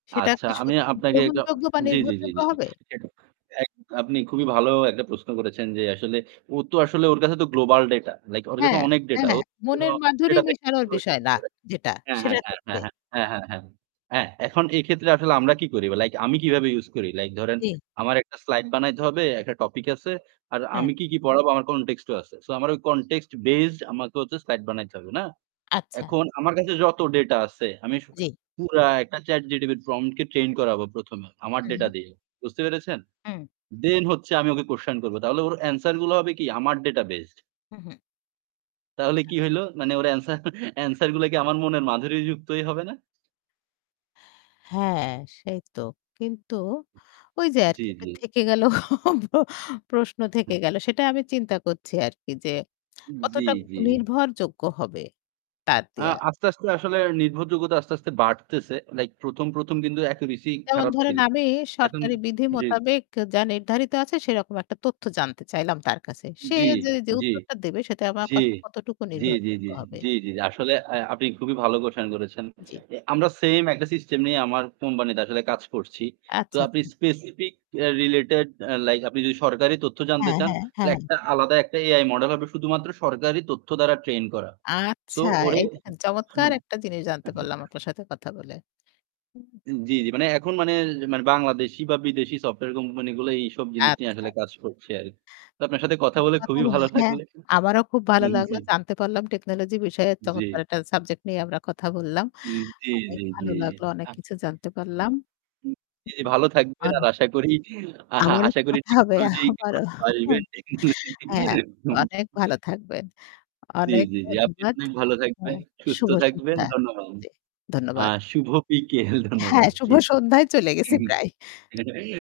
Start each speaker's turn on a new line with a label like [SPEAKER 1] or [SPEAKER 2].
[SPEAKER 1] সেটা
[SPEAKER 2] আচ্ছা
[SPEAKER 1] কি
[SPEAKER 2] আমি
[SPEAKER 1] সত্যিই
[SPEAKER 2] আপনাকে একটু
[SPEAKER 1] গ্রহণযোগ্য বা
[SPEAKER 2] জি, জি, জি,
[SPEAKER 1] নির্ভরযোগ্য
[SPEAKER 2] জি।
[SPEAKER 1] হবে?
[SPEAKER 2] আপনি খুবই ভালো একটা প্রশ্ন করেছেন যে আসলে ও তো আসলে ওর কাছে তো গ্লোবাল ডেটা। লাইক ওর কাছে
[SPEAKER 1] হ্যাঁ,
[SPEAKER 2] অনেক ডেটা।
[SPEAKER 1] হ্যাঁ মনের মাধুরী
[SPEAKER 2] [unintelligible]
[SPEAKER 1] মিশানোর বিষয় না যেটা
[SPEAKER 2] হ্যাঁ, হ্যাঁ,
[SPEAKER 1] সেটার
[SPEAKER 2] হ্যাঁ,
[SPEAKER 1] ক্ষেত্রে।
[SPEAKER 2] হ্যাঁ, হ্যাঁ। হ্যাঁ এখন এক্ষেত্রে আসলে আমরা কি করি লাইক আমি কিভাবে ইউজ করি লাইক ধরেন
[SPEAKER 1] জি।
[SPEAKER 2] আমার একটা স্লাইড বানাইতে হবে, একটা টপিক আছে। আর আমি
[SPEAKER 1] হ্যাঁ।
[SPEAKER 2] কি, কি পড়াবো আমার কনটেক্সট ও আছে। সো আমার ওই কনটেক্সট বেসড আমাকে হচ্ছে স্লাইড বানাইতে হবে না?
[SPEAKER 1] আচ্ছা।
[SPEAKER 2] এখন আমার কাছে যত ডেটা আছে আমি
[SPEAKER 1] জি।
[SPEAKER 2] পুরা একটা চ্যাট জিটিটি প্রম্পট কে ট্রেইন করাবো প্রথমে আমার
[SPEAKER 1] হু,
[SPEAKER 2] ডেটা
[SPEAKER 1] হু।
[SPEAKER 2] দিয়ে। বুঝতে পেরেছেন?
[SPEAKER 1] হুম।
[SPEAKER 2] দেন হচ্ছে আমি ওকে কুয়েসশন করব। তাহলে ওর অ্যানসার গুলো হবে কি আমার ডেটা বেসড।
[SPEAKER 1] হু, হু।
[SPEAKER 2] তাহলে কি হইল? মানে ওর অ্যানসার অ্যানসার গুলো কি আমার মনের মাধুরী যুক্তই হবে না?
[SPEAKER 1] হ্যাঁ সেই তো। কিন্তু ওই যে
[SPEAKER 2] জি,
[SPEAKER 1] আরকি
[SPEAKER 2] জি।
[SPEAKER 1] থেকে গেল প্রশ্ন
[SPEAKER 2] হু।
[SPEAKER 1] থেকে গেল। সেটা আমি চিন্তা করছি আরকি যে
[SPEAKER 2] জি,
[SPEAKER 1] কতটা
[SPEAKER 2] জি।
[SPEAKER 1] নির্ভরযোগ্য হবে তার
[SPEAKER 2] আ
[SPEAKER 1] দেয়া।
[SPEAKER 2] আস্তে, আস্তে আসলে নির্ভরযোগ্যতা আস্তে, আস্তে বাড়তেছে। লাইক ১ম, ১ম কিন্তু অ্যাকুরেসি
[SPEAKER 1] যেমন
[SPEAKER 2] খারাপ
[SPEAKER 1] ধরেন
[SPEAKER 2] ছিল।
[SPEAKER 1] আমি
[SPEAKER 2] এখন
[SPEAKER 1] সরকারি বিধি
[SPEAKER 2] জি, জি।
[SPEAKER 1] মোতাবেক যা নির্ধারিত আছে সেরকম একটা তথ্য জানতে চাইলাম তার কাছে। সে
[SPEAKER 2] জি,
[SPEAKER 1] যে যে
[SPEAKER 2] জি,
[SPEAKER 1] উত্তরটা দেবে সে আমার
[SPEAKER 2] জি,
[SPEAKER 1] কথা কতটুকু
[SPEAKER 2] জি, জি,
[SPEAKER 1] নির্ভরযোগ্য
[SPEAKER 2] জি,
[SPEAKER 1] হবে?
[SPEAKER 2] জি, জি, জি। আসলে আপনি খুবই ভালো কুয়েসচেন করেছেন।
[SPEAKER 1] জি।
[SPEAKER 2] আমরা সেম একটা সিস্টেম নিয়ে আমার কোম্পানিতে আসলে কাজ করছি। তো
[SPEAKER 1] আচ্ছা,
[SPEAKER 2] আপনি
[SPEAKER 1] আচ্ছা।
[SPEAKER 2] স্পেসিফিক রিলেটেড লাইক আপনি যদি সরকারি তথ্য জানতে
[SPEAKER 1] হ্যাঁ,
[SPEAKER 2] চান
[SPEAKER 1] হ্যাঁ
[SPEAKER 2] তাহলে
[SPEAKER 1] ,হ্যাঁ।
[SPEAKER 2] একটা আলাদা একটা এআই মডেল হবে শুধুমাত্র সরকারি তথ্য দ্বারা ট্রেন করা। সো
[SPEAKER 1] আচ্ছা
[SPEAKER 2] ওরে
[SPEAKER 1] এই দেখেন চমৎকার একটা জিনিস জানতে পারলাম আপনার সাথে কথা বলে।
[SPEAKER 2] জি, জি। মানে এখন মানে বাংলাদেশী বা বিদেশি সফটওয়্যার কোম্পানি গুলো এইসব জিনিস নিয়ে
[SPEAKER 1] আচ্ছা।
[SPEAKER 2] আসলে কাজ করছে আরকি। তো আপনার সাথে কথা বলে খুবই ভালো
[SPEAKER 1] হ্যাঁ
[SPEAKER 2] লাগলে
[SPEAKER 1] আমারও খুব ভালো
[SPEAKER 2] জি।
[SPEAKER 1] লাগলো। জানতে পারলাম টেকনোলজি বিষয়ে চমৎকার
[SPEAKER 2] জি।
[SPEAKER 1] একটা সাবজেক্ট নিয়ে আমরা কথা বললাম।
[SPEAKER 2] জি, জি,
[SPEAKER 1] অনেক
[SPEAKER 2] জি।
[SPEAKER 1] ভালো লাগলো, অনেক কিছু জানতে পারলাম।
[SPEAKER 2] জি, জি ভালো থাকবেন আর আশা করি আহা
[SPEAKER 1] আবারও
[SPEAKER 2] আশা করি
[SPEAKER 1] কথা হবে
[SPEAKER 2] টেকনোলজি
[SPEAKER 1] আবারও
[SPEAKER 2] ভালোবাসবেন টেকনোলজি।
[SPEAKER 1] হ্যাঁ, অনেক ভালো
[SPEAKER 2] [unintelligible]
[SPEAKER 1] থাকবেন।
[SPEAKER 2] জি,
[SPEAKER 1] অনেক
[SPEAKER 2] জি, জি। আপনি
[SPEAKER 1] ধন্যবাদ
[SPEAKER 2] অনেক ভালো থাকবেন,
[SPEAKER 1] হ্যাঁ,
[SPEAKER 2] সুস্থ
[SPEAKER 1] শুভ
[SPEAKER 2] থাকবেন।
[SPEAKER 1] সন্ধ্যা।
[SPEAKER 2] ধন্যবাদ।
[SPEAKER 1] ধন্যবাদ।
[SPEAKER 2] আর শুভ বিকেল
[SPEAKER 1] হ্যাঁ,
[SPEAKER 2] ধন্যবাদ।
[SPEAKER 1] শুভ
[SPEAKER 2] জি।
[SPEAKER 1] সন্ধ্যায় চলে গেছি প্রায়।
[SPEAKER 2] হুম